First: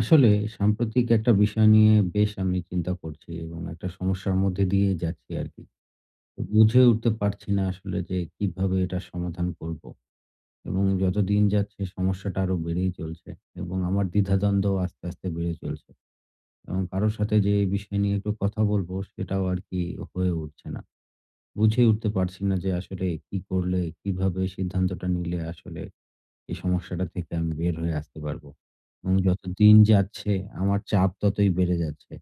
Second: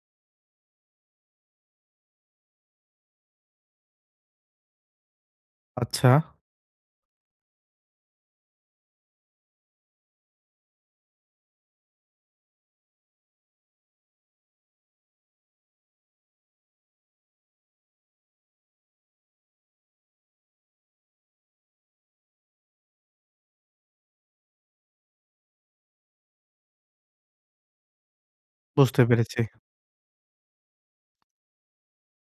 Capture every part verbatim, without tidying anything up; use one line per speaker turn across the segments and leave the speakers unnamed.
আসলে সাম্প্রতিক একটা বিষয় নিয়ে বেশ আমি চিন্তা করছি এবং একটা সমস্যার মধ্যে দিয়ে যাচ্ছি আর কি।
আচ্ছা,
তো বুঝে উঠতে পারছি না আসলে যে কিভাবে এটা সমাধান করব। এবং যতদিন যাচ্ছে সমস্যাটা আরো বেড়েই চলছে এবং আমার দ্বিধাদ্বন্দ্ব আস্তে, আস্তে বেড়ে চলছে। এবং কারো সাথে যে এই বিষয় নিয়ে একটু কথা বলব সেটাও আর কি হয়ে উঠছে না। বুঝে উঠতে পারছি না যে আসলে কি করলে, কিভাবে সিদ্ধান্তটা নিলে আসলে এই সমস্যাটা থেকে আমি বের হয়ে আসতে পারবো।
বুঝতে
এবং
পেরেছি।
যত দিন যাচ্ছে আমার চাপ ততই বেড়ে যাচ্ছে।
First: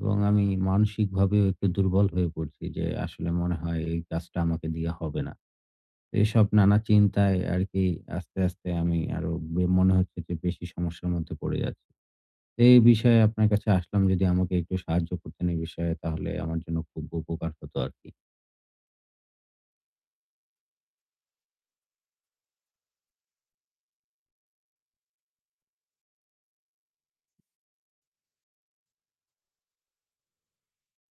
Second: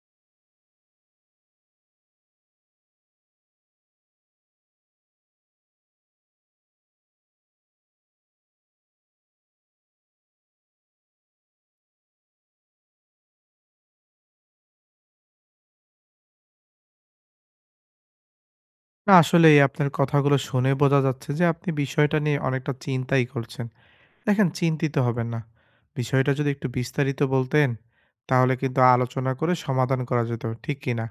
এবং আমি মানসিকভাবেও একটু দুর্বল হয়ে পড়ছি যে আসলে মনে হয় এই কাজটা আমাকে দিয়ে হবে না। তো এসব নানা চিন্তায় আরকি আস্তে, আস্তে আমি আরো বে মনে হচ্ছে যে বেশি সমস্যার মধ্যে পড়ে যাচ্ছি। তো এই বিষয়ে আপনার কাছে আসলাম যদি আমাকে একটু সাহায্য করতেন এই বিষয়ে তাহলে আমার জন্য খুব উপকার হতো আরকি।
না আসলেই আপনার কথাগুলো শুনে বোঝা যাচ্ছে যে আপনি বিষয়টা নিয়ে অনেকটা চিন্তাই করছেন। দেখেন চিন্তিত হবেন না। বিষয়টা যদি একটু বিস্তারিত বলতেন, তাহলে কিন্তু আলোচনা করে সমাধান করা যেত। ঠিক কি না?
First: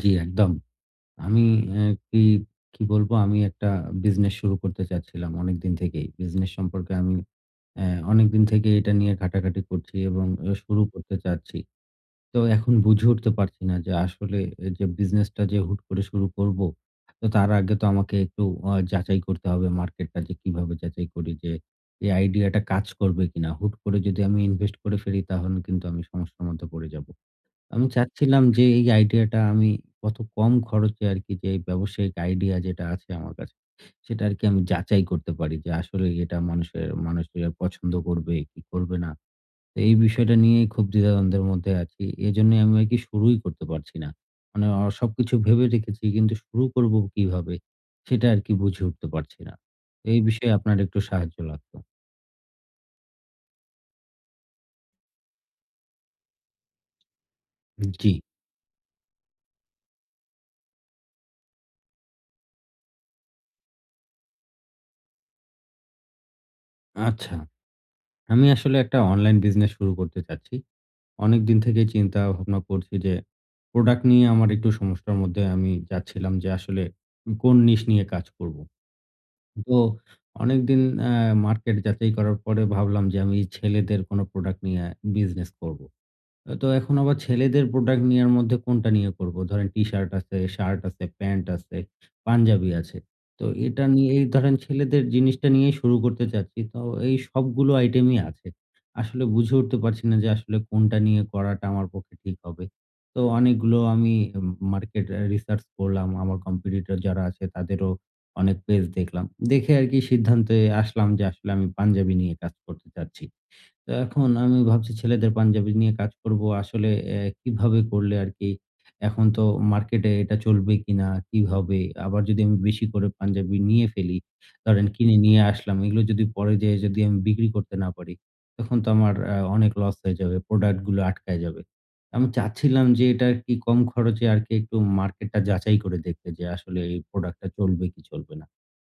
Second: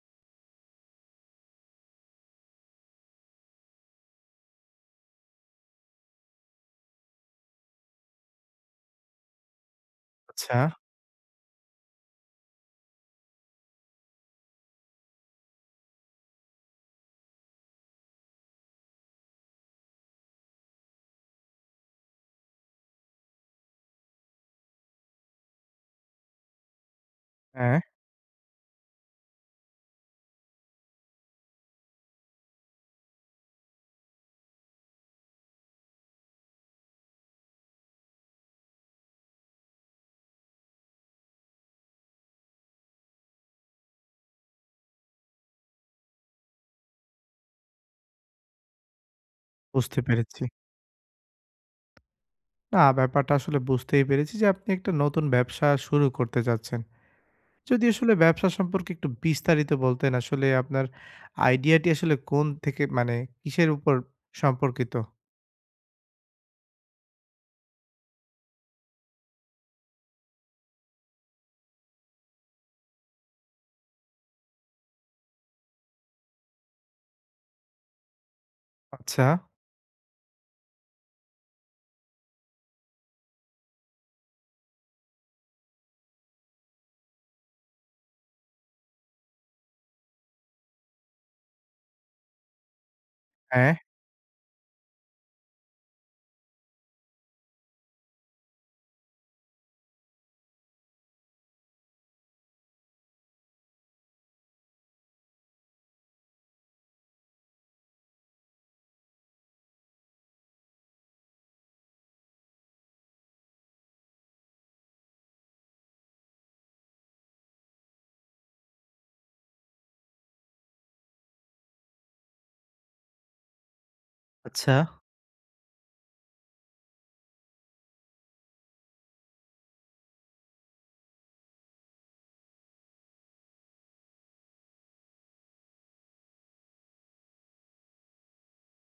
জি, একদম। আমি অ্যা কি, কি বলব? আমি একটা বিজনেস শুরু করতে চাচ্ছিলাম অনেকদিন থেকেই। বিজনেস সম্পর্কে আমি অ্যা অনেকদিন থেকে এটা নিয়ে ঘাটাঘাটি করছি এবং অ
আচ্ছা,
শুরু করতে চাচ্ছি। তো এখন বুঝে উঠতে পারছি না যে আসলে এ যে বিজনেসটা যে হুট করে শুরু করব, তো তার আগে তো আমাকে একটু অ যাচাই করতে হবে মার্কেটটা যে কিভাবে যাচাই করি যে এই আইডিয়াটা কাজ করবে কিনা? হুট করে যদি আমি ইনভেস্ট করে ফেলি তাহলে কিন্তু আমি সমস্যার মধ্যে পড়ে যাব।
হ্যাঁ,
আমি চাচ্ছিলাম যে এই আইডিয়াটা আমি কত কম খরচে আরকি যে এই ব্যবসায়িক আইডিয়া যেটা আছে আমার কাছে, সেটা আরকি আমি যাচাই করতে পারি যে আসলে এটা মানুষের মানুষেরা পছন্দ করবে কি করবে না। তো এই বিষয়টা নিয়েই খুব দ্বিধাদ্বন্দ্বের মধ্যে আছি। এজন্যই আমি আরকি শুরুই করতে পারছি না। মানে অ সবকিছু ভেবে রেখেছি কিন্তু শুরু করব কিভাবে সেটা আরকি বুঝে উঠতে পারছি না।
বুঝতে
এই
পেরেছি।
বিষয়ে আপনার একটু সাহায্য লাগতো।
না ব্যাপারটা আসলে বুঝতেই পেরেছি যে আপনি একটা নতুন ব্যবসা শুরু করতে চাচ্ছেন। যদি
জি,
আসলে ব্যবসা সম্পর্কে একটু বিস্তারিত বলতেন আসলে আপনার আইডিয়াটি আসলে কোন থেকে মানে কিসের উপর সম্পর্কিত?
আচ্ছা। আমি আসলে একটা অনলাইন বিজনেস শুরু করতে চাচ্ছি। অনেক দিন থেকেই চিন্তা ভাবনা করছি যে প্রোডাক্ট নিয়ে আমার একটু সমস্যার মধ্যে আমি যাচ্ছিলাম যে আসলে কোন নিশ নিয়ে কাজ করব।
আচ্ছা,
তো অনেকদিন আহ, মার্কেট যাচাই করার পরে ভাবলাম যে আমি ছেলেদের কোনো প্রোডাক্ট নিয়ে বিজনেস করব। আ তো এখন আবার ছেলেদের প্রোডাক্ট নেয়ার মধ্যে কোনটা নিয়ে করব? ধরেন টি-শার্ট আছে, শার্ট আছে, প্যান্ট আছে, পাঞ্জাবি আছে। তো
হ্যাঁ,
এটা নিয়ে এই ধরেন ছেলেদের জিনিসটা নিয়েই শুরু করতে চাচ্ছি। তো এই সবগুলো আইটেমই আছে। আসলে বুঝে উঠতে পারছি না যে আসলে কোনটা নিয়ে করাটা আমার পক্ষে ঠিক হবে। তো অনেকগুলো আমি উম মার্কেট আ রিসার্চ করলাম। আমার কম্পিটিটর যারা আছে তাদেরও অনেক পেজ দেখলাম। দেখে আরকি সিদ্ধান্তে আসলাম যে আসলে আমি পাঞ্জাবি নিয়ে কাজ করতে চাচ্ছি। তো এখন আমি ভাবছি ছেলেদের পাঞ্জাবি নিয়ে কাজ করব। আসলে অ্যা কিভাবে করলে আরকি এখন তো মার্কেটে এটা চলবে কিনা? কিভাবে? আবার যদি আমি বেশি করে পাঞ্জাবি নিয়ে ফেলি,
আচ্ছা।
ধরেন কিনে নিয়ে আসলাম। এগুলো যদি পরে যেয়ে যদি আমি বিক্রি করতে না পারি, তখন তো আমার আ অনেক লস হয়ে যাবে। প্রোডাক্ট গুলো আটকায় যাবে। আমি চাচ্ছিলাম যে এটা আরকি কম খরচে আরকি একটু মার্কেটটা যাচাই করে দেখতে যে আসলে এই প্রোডাক্টটা চলবে কি চলবে না।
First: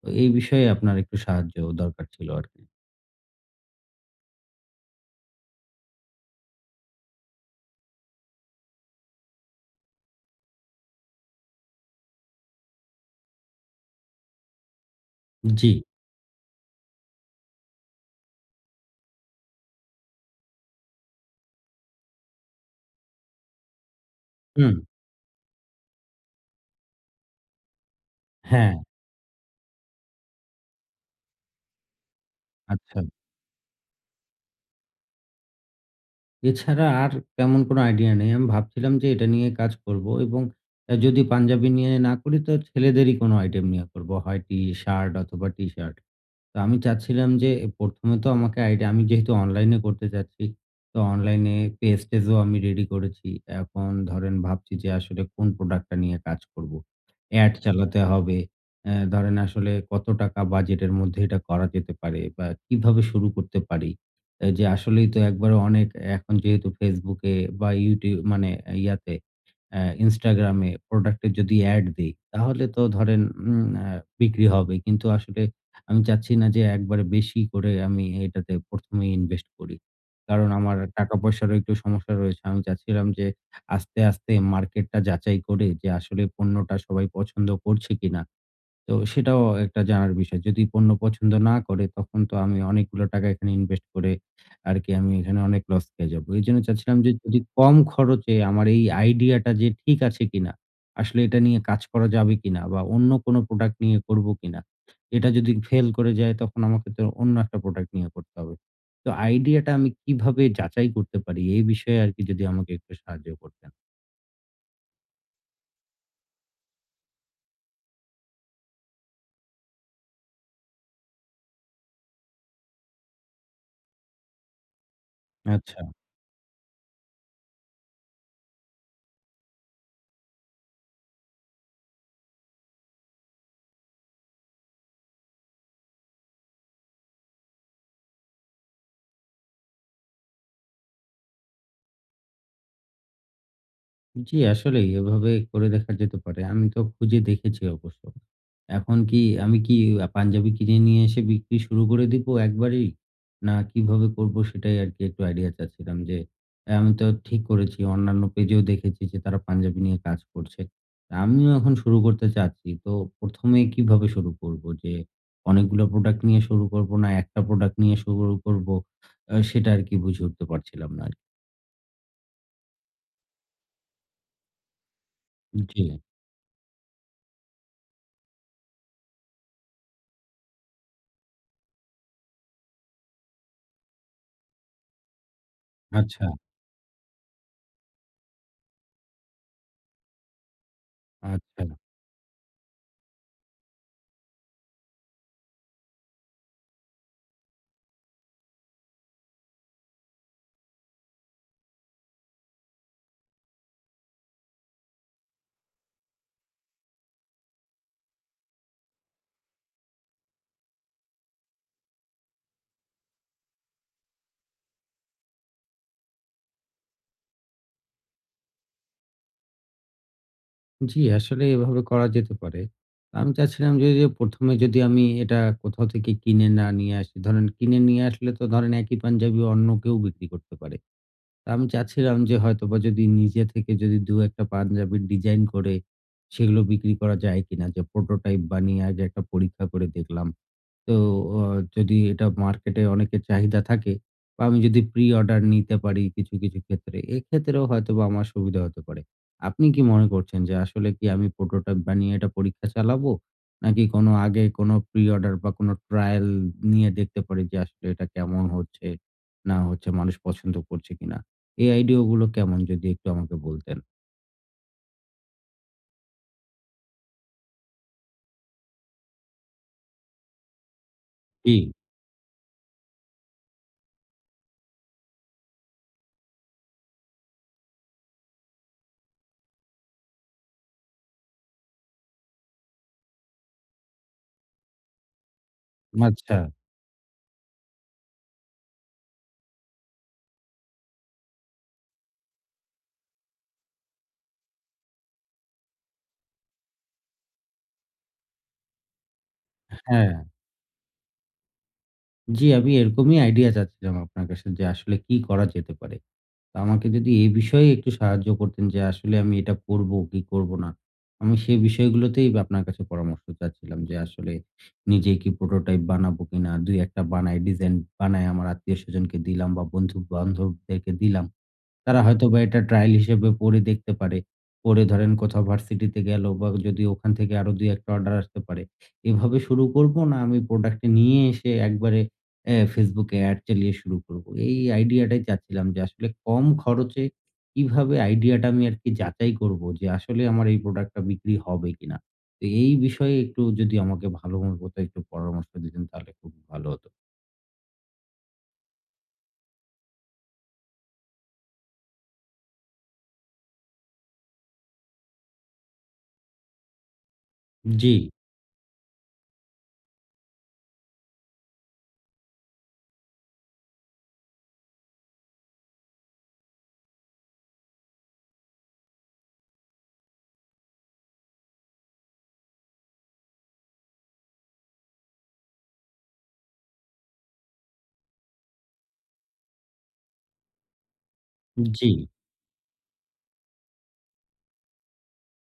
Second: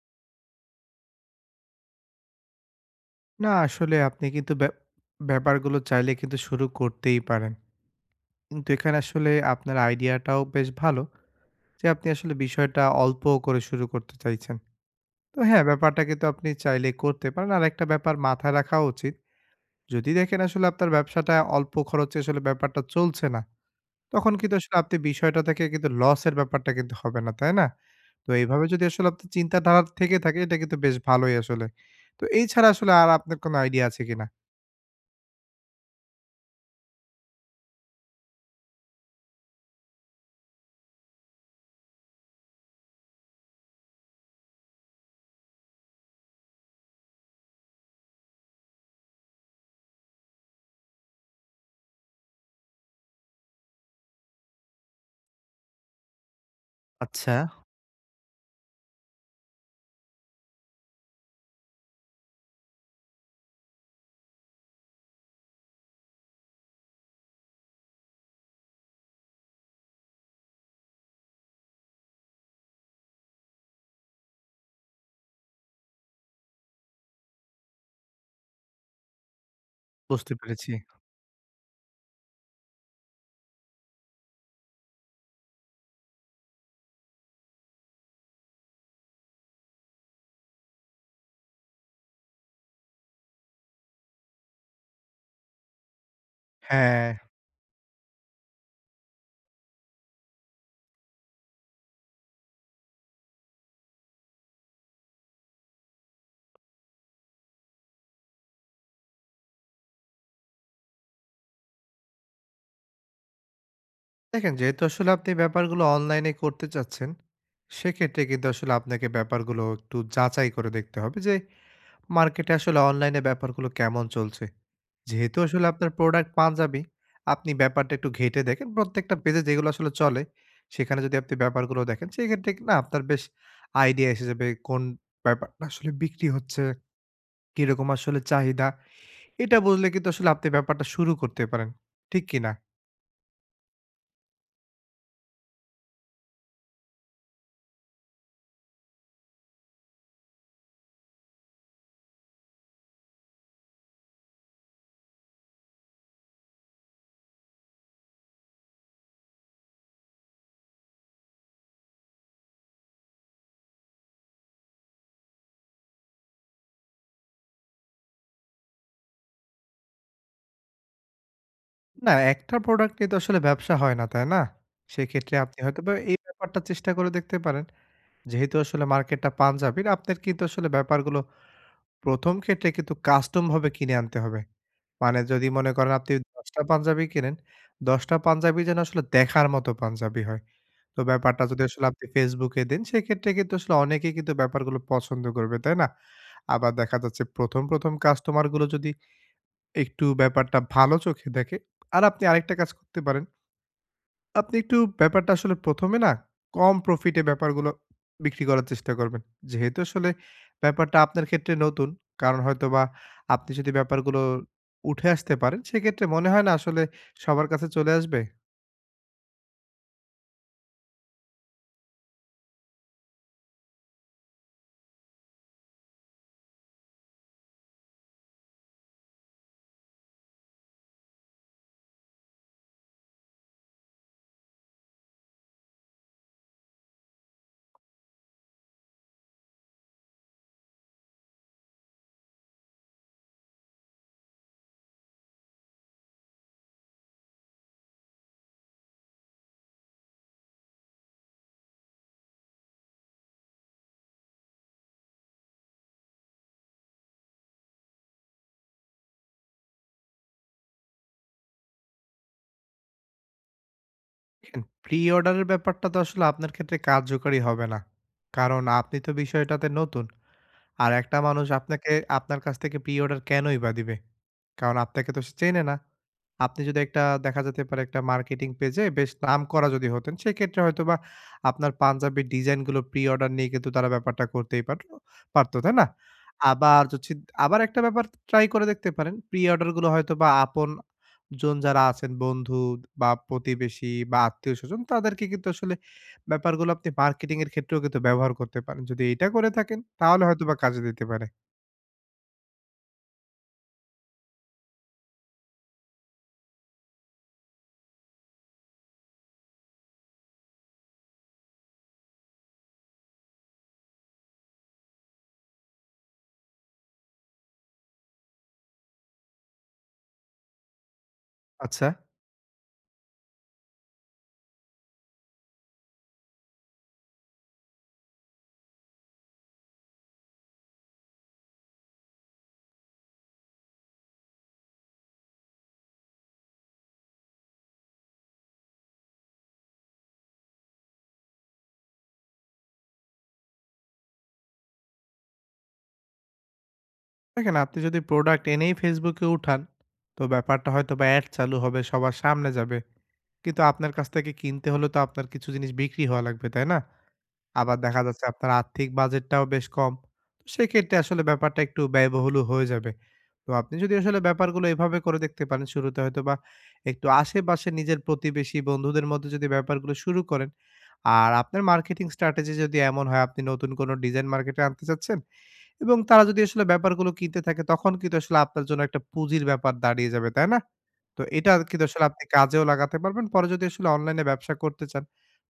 তো এই বিষয়ে আপনার একটু সাহায্য দরকার ছিল আরকি।
না আসলে আপনি কিন্তু ব্যা ব্যাপারগুলো চাইলে কিন্তু শুরু করতেই পারেন। কিন্তু এখানে আসলে আপনার আইডিয়াটাও বেশ ভালো যে আপনি আসলে বিষয়টা অল্প করে শুরু করতে চাইছেন। তো হ্যাঁ,
জি,
ব্যাপারটা কিন্তু আপনি চাইলে করতে পারেন। আরেকটা ব্যাপার মাথায় রাখা উচিত। যদি দেখেন আসলে আপনার ব্যবসাটা অল্প খরচে আসলে ব্যাপারটা চলছে না, তখন কিন্তু আসলে
হুম।
আপনি বিষয়টা থেকে কিন্তু লসের ব্যাপারটা কিন্তু হবে না, তাই না? তো এইভাবে
হ্যাঁ,
যদি আসলে আপনার চিন্তাধারা থেকে থাকে এটা কিন্তু বেশ ভালোই আসলে। তো এই ছাড়া আসলে
আচ্ছা।
আর আপনার কোনো আইডিয়া আছে কিনা?
এছাড়া আর তেমন কোনো আইডিয়া নেই। আমি ভাবছিলাম যে এটা নিয়ে কাজ করব এবং অ্যা যদি পাঞ্জাবি নিয়ে না করি তো ছেলেদেরই কোনো আইটেম নিয়ে করব। হয় টি-শার্ট অথবা টি-শার্ট। তো আমি চাচ্ছিলাম যে, প্রথম এ তো আমাকে আইডিয়া আমি যেহেতু অনলাইনে করতে চাচ্ছি, তো অনলাইনে পেজ টেজও আমি রেডি করেছি। এখন ধরেন ভাবছি যে আসলে কোন প্রোডাক্টটা নিয়ে কাজ করব।
আচ্ছা।
অ্যাড আচ্ছা। চালাতে হবে। অ্যা ধরেন আসলে কত টাকা বাজেটের মধ্যে এটা করা যেতে পারে বা কিভাবে শুরু করতে পারি? অ্যা যে আসলেই তো একবারে অনেক এখন যেহেতু Facebook এ বা YouTube মানে ইয়াতে অ্যা Instagram এ প্রোডাক্টের যদি অ্যাড দেই, তাহলে তো ধরেন উম আ বিক্রি হবে। কিন্তু আসলে আমি চাচ্ছি না যে একবারে বেশি করে আমি এটাতে প্রথম এই ইনভেস্ট করি।
বুঝতে
কারণ
পেরেছি।
আমার টাকা-পয়সারও একটু সমস্যা রয়েছে। আমি চাচ্ছিলাম যে আস্তে, আস্তে মার্কেটটা যাচাই করে যে আসলে পণ্যটা সবাই পছন্দ করছে কিনা? তো সেটাও একটা জানার বিষয়। যদি পণ্য পছন্দ না করে তখন তো আমি অনেকগুলো টাকা এখানে ইনভেস্ট করে আরকি আমি এখানে অনেক লস খেয়ে যাবো। এজন্য চাচ্ছিলাম
হ্যাঁ,
যে যদি কম খরচে আমার এই আইডিয়াটা যে ঠিক আছে কিনা? আসলে এটা নিয়ে কাজ করা যাবে কিনা? বা অন্য কোনো প্রোডাক্ট নিয়ে করব কিনা? এটা যদি ফেল করে যায় তখন আমাকে তো অন্য একটা প্রোডাক্ট নিয়ে করতে হবে। তো আইডিয়াটা আমি কিভাবে যাচাই করতে পারি? এই বিষয়ে আরকি যদি আমাকে একটু সাহায্য করতেন।
দেখেন যেহেতু আসলে আপনি ব্যাপারগুলো অনলাইনে করতে চাচ্ছেন, সেক্ষেত্রে কিন্তু আসলে আপনাকে ব্যাপারগুলো একটু যাচাই করে দেখতে হবে যে, মার্কেটে আসলে অনলাইনে ব্যাপারগুলো কেমন চলছে। যেহেতু আসলে
আচ্ছা।
আপনার প্রোডাক্ট পাঞ্জাবি, আপনি ব্যাপারটা একটু ঘেঁটে দেখেন। প্রত্যেকটা পেজে যেগুলো আসলে চলে, সেখানে যদি আপনি ব্যাপারগুলো দেখেন, সেক্ষেত্রে না আপনার বেশ আইডিয়া এসে যাবে কোন ব্যাপারটা আসলে বিক্রি হচ্ছে, কিরকম আসলে চাহিদা। এটা বুঝলে কিন্তু আসলে আপনি ব্যাপারটা শুরু করতে পারেন। ঠিক কি না?
জি, আসলেই এভাবে করে দেখা যেতে পারে। আমি তো খুঁজে দেখেছি অবশ্য। এখন কি আমি কি আ পাঞ্জাবি কিনে নিয়ে এসে বিক্রি শুরু করে দিব একবারেই? না কিভাবে করব সেটাই আরকি একটু আইডিয়া চাচ্ছিলাম যে, আ আমি তো ঠিক করেছি অন্যান্য পেজেও দেখেছি যে তারা পাঞ্জাবি নিয়ে কাজ করছে। তা আমিও এখন শুরু করতে চাচ্ছি। তো প্রথম এ কিভাবে শুরু করব? যে অনেকগুলো প্রোডাক্ট নিয়ে শুরু করব না একটা প্রোডাক্ট নিয়ে শুরু করব? আ সেটা আরকি বুঝে উঠতে পারছিলাম না আরকি।
না, একটা প্রোডাক্ট নিয়ে তো আসলে ব্যবসা হয় না, তাই না? সেক্ষেত্রে আপনি
জি,
হয়তোবা এই ব্যাপারটা চেষ্টা করে দেখতে পারেন। যেহেতু আসলে মার্কেটটা পাঞ্জাবির, আপনার কিন্তু আসলে ব্যাপারগুলো প্রথম ক্ষেত্রে কিন্তু কাস্টম ভাবে কিনে আনতে হবে। মানে যদি মনে করেন আপনি
আচ্ছা,
দশ টা পাঞ্জাবি কিনেন, দশ টা পাঞ্জাবি যেন আসলে দেখার মতো পাঞ্জাবি হয়। তো ব্যাপারটা যদি
আচ্ছা।
আসলে আপনি Facebook এ দেন, সেক্ষেত্রে কিন্তু আসলে অনেকেই কিন্তু ব্যাপারগুলো পছন্দ করবে, তাই না? আবার দেখা যাচ্ছে ১ম, ১ম কাস্টমারগুলো যদি একটু ব্যাপারটা ভালো চোখে দেখে আর আপনি আরেকটা কাজ করতে পারেন আপনি একটু ব্যাপারটা আসলে প্রথমে না কম প্রফিটে ব্যাপারগুলো বিক্রি করার চেষ্টা করবেন। যেহেতু আসলে ব্যাপারটা আপনার ক্ষেত্রে নতুন, কারণ হয়তোবা আপনি যদি ব্যাপারগুলো উঠে আসতে পারেন, সেক্ষেত্রে মনে হয় না আসলে সবার কাছে চলে আসবে।
জি, আসলে এভাবে করা যেতে পারে। আমি চাচ্ছিলাম যে, যে প্রথম এ যদি আমি এটা কোথাও থেকে কিনে না নিয়ে আসি। ধরেন কিনে নিয়ে আসলে তো ধরেন একই পাঞ্জাবি অন্য কেউ বিক্রি করতে পারে। তো আমি চাচ্ছিলাম যে হয়তোবা যদি নিজে থেকে যদি দুই-এক টা পাঞ্জাবির ডিজাইন করে সেগুলো বিক্রি করা যায় কিনা? যে প্রোটোটাইপ বানিয়ে আগে একটা পরীক্ষা করে দেখলাম। তো অ যদি এটা মার্কেটে অনেকের চাহিদা থাকে বা আমি যদি প্রি অর্ডার নিতে পারি কিছু, কিছু ক্ষেত্রে, এক্ষেত্রেও হয়তোবা আমার সুবিধা হতে পারে। আপনি কি মনে করছেন যে আসলে কি আমি প্রোটোটাইপ বানিয়ে এটা পরীক্ষা চালাবো? নাকি কোনো আগে কোনো প্রি অর্ডার বা কোনো ট্রায়াল নিয়ে দেখতে পারি যে আসলে এটা কেমন হচ্ছে না হচ্ছে, মানুষ পছন্দ করছে কিনা? এই আইডিয়া গুলো কেমন যদি একটু আমাকে বলতেন?
দেখেন প্রি-অর্ডারের ব্যাপারটা তো আসলে আপনার ক্ষেত্রে কার্যকরী হবে না। কারণ আপনি তো বিষয়টাতে নতুন। আর একটা মানুষ
জি,
আপনাকে আপনার কাছ থেকে প্রি অর্ডার কেনই বা দিবে? কারণ আপনাকে তো সে চেনে না। আপনি যদি একটা দেখা যেতে পারে একটা মার্কেটিং পেজে বেশ নাম করা যদি হতেন, সেক্ষেত্রে হয়তোবা আপনার পাঞ্জাবির ডিজাইনগুলো প্রি অর্ডার নিয়ে কিন্তু তারা ব্যাপারটা করতেই পারতো পারতো, তাই না?
আচ্ছা।
আবার হচ্ছে আবার একটা ব্যাপার ট্রাই করে দেখতে পারেন। প্রি অর্ডারগুলো হয়তোবা আপনজন যারা আছেন বন্ধু বা প্রতিবেশী বা আত্মীয়স্বজন তাদেরকে কিন্তু আসলে ব্যাপারগুলো আপনি মার্কেটিং এর ক্ষেত্রেও কিন্তু ব্যবহার করতে পারেন। যদি এটা করে থাকেন
হ্যাঁ।
তাহলে হয়তোবা কাজে দিতে পারে।
জি, আমি এরকমই আইডিয়া চাচ্ছিলাম আপনার কাছে যে আসলে কি করা যেতে পারে? আমাকে যদি এ বিষয়ে একটু সাহায্য করতেন যে আসলে আমি এটা করব কি করব না। আমি সেই বিষয়গুলোতেই বা আপনার কাছে পরামর্শ চাচ্ছিলাম যে আসলে নিজেই কি প্রোটোটাইপ বানাবো কিনা? দুই এক টা বানাই ডিজাইন বানায় আমার আত্মীয়স্বজনকে দিলাম বা বন্ধু-বান্ধবদেরকে দিলাম।
আচ্ছা।
তারা হয়তোবা এটা ট্রায়াল হিসেবে পড়ে দেখতে পারে। পড়ে ধরেন কোথাও ভার্সিটিতে গেল বা যদি ওখান থেকে আরো দুই-এক টা অর্ডার আসতে পারে। এভাবে শুরু করব না আমি প্রোডাক্টটা নিয়ে এসে একবারে অ্যা Facebook এ অ্যাড চালিয়ে শুরু করব। এই আইডিয়াটাই চাচ্ছিলাম যে আসলে কম খরচে কিভাবে আইডিয়াটা আমি আরকি যাচাই করব যে আসলে আমার এই প্রোডাক্টটা বিক্রি হবে কিনা? তো এই বিষয়ে একটু যদি আমাকে ভালো মতো একটু পরামর্শ দিতেন তাহলে খুব ভালো হতো।
দেখেন আপনি যদি প্রোডাক্ট এনেই Facebook এ উঠান, তো ব্যাপারটা হয়তোবা অ্যাড চালু হবে, সবার সামনে যাবে। কিন্তু আপনার কাছ থেকে কিনতে হলে তো আপনার কিছু জিনিস বিক্রি হওয়া লাগবে, তাই না? আবার
জি,
দেখা যাচ্ছে আপনার আর্থিক বাজেটটাও বেশ কম। তো সেক্ষেত্রে আসলে ব্যাপারটা একটু ব্যয়বহুলও হয়ে যাবে। তো আপনি যদি আসলে ব্যাপারগুলো এভাবে করে দেখতে পারেন শুরুতে হয়তোবা একটু আশেপাশে নিজের প্রতিবেশী বন্ধুদের মধ্যে যদি ব্যাপারগুলো শুরু করেন, আর আপনার মার্কেটিং স্ট্র্যাটেজি যদি এমন হয় আপনি নতুন কোনো ডিজাইন মার্কেটে আনতে চাচ্ছেন এবং তারা যদি আসলে ব্যাপারগুলো কিনতে থাকে তখন কিন্তু আসলে আপনার জন্য একটা পুঁজির ব্যাপার দাঁড়িয়ে যাবে, তাই না? তো এটা কিন্তু
জি,
আসলে আপনি কাজেও লাগাতে পারবেন। পরে যদি আসলে অনলাইনে ব্যবসা করতে চান,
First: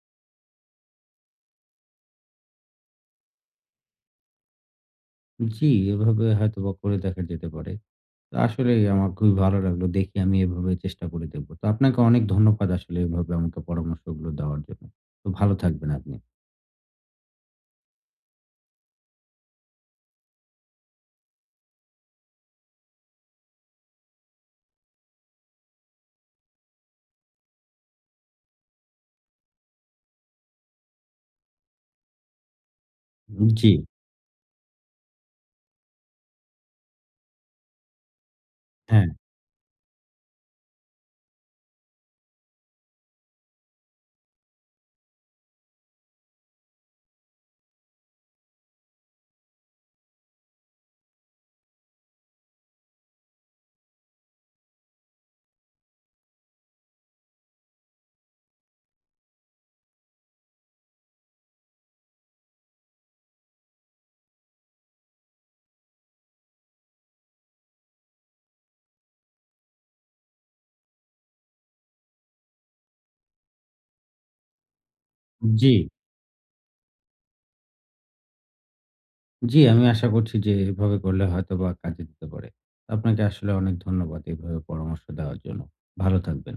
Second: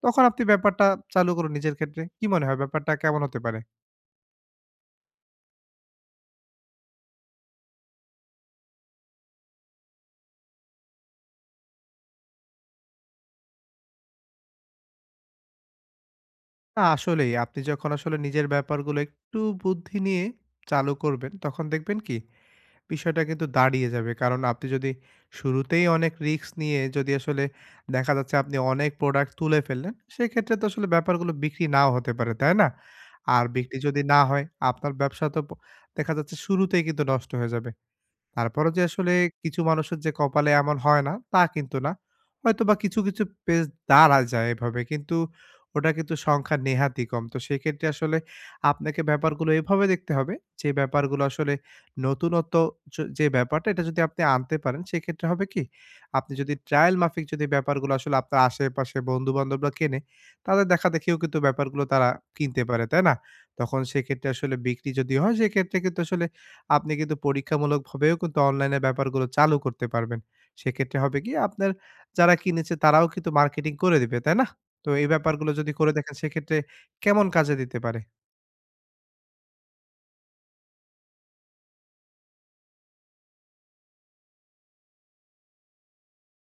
তখন আপনি ব্যাপারটা চালু করুন নিজের ক্ষেত্রে। কি মনে হয় ব্যাপারটা কেমন হতে পারে?
জি এভাবে হয়তোবা করে দেখা যেতে পারে। আসলেই আমার খুবই ভালো লাগলো। দেখি আমি এভাবে চেষ্টা করে দেখব। তো আপনাকে অনেক ধন্যবাদ আসলে এভাবে আমাকে পরামর্শগুলো দেওয়ার জন্য। তো ভালো থাকবেন আপনি।
না আসলেই আপনি যখন আসলে নিজের ব্যাপারগুলো একটু বুদ্ধি নিয়ে চালু করবেন, তখন দেখবেন কি বিষয়টা কিন্তু দাঁড়িয়ে যাবে। কারণ আপনি যদি শুরুতেই অনেক রিস্ক নিয়ে যদি আসলে দেখা যাচ্ছে আপনি অনেক প্রোডাক্ট তুলে ফেললেন, সেক্ষেত্রে তো আসলে ব্যাপারগুলো বিক্রি নাও হতে পারে, তাই না? আর
জি,
বিক্রি যদি না হয়, আপনার ব্যবসা তো প দেখা যাচ্ছে শুরুতেই কিন্তু নষ্ট হয়ে যাবে। তারপরও যে
হ্যাঁ।
আসলে কিছু মানুষের যে কপালে এমন হয় না, তা কিন্তু না। হয়তোবা কিছু, কিছু পেজ দাঁড়ায় যায় এভাবে। কিন্তু ওটা কিন্তু সংখ্যা নেহাতই কম। তো সেক্ষেত্রে আসলে আপনাকে ব্যাপারগুলো এভাবে দেখতে হবে যে ব্যাপারগুলো আসলে নতুনত্ব য যে ব্যাপারটা এটা যদি আপনি আনতে পারেন সেক্ষেত্রে হবে কি? আপনি যদি ট্রায়াল মাফিক যদি ব্যাপারগুলো আসলে আপনার আশেপাশে বন্ধু-বান্ধবরা কেনে, তাদের দেখা দেখেও কিন্তু ব্যাপারগুলো তারা কিনতে পারে, তাই না? তখন সেক্ষেত্রে আসলে বিক্রি যদি হয় সেক্ষেত্রে কিন্তু আসলে আপনি কিন্তু পরীক্ষামূলকভাবেও কিন্তু অনলাইনের ব্যাপারগুলো চালু করতে পারবেন। সেক্ষেত্রে হবে কি আপনার যারা কিনেছে তারাও কিন্তু মার্কেটিং করে দিবে, তাই না? তো এই ব্যাপারগুলো যদি
জি,
করে দেখেন সেক্ষেত্রে কেমন কাজে দিতে পারে?
জি আমি আশা করছি যে এভাবে করলে হয়তোবা কাজে দিতে পারে। আপনাকে আসলে অনেক ধন্যবাদ এভাবে পরামর্শ দেওয়ার জন্য। ভালো থাকবেন।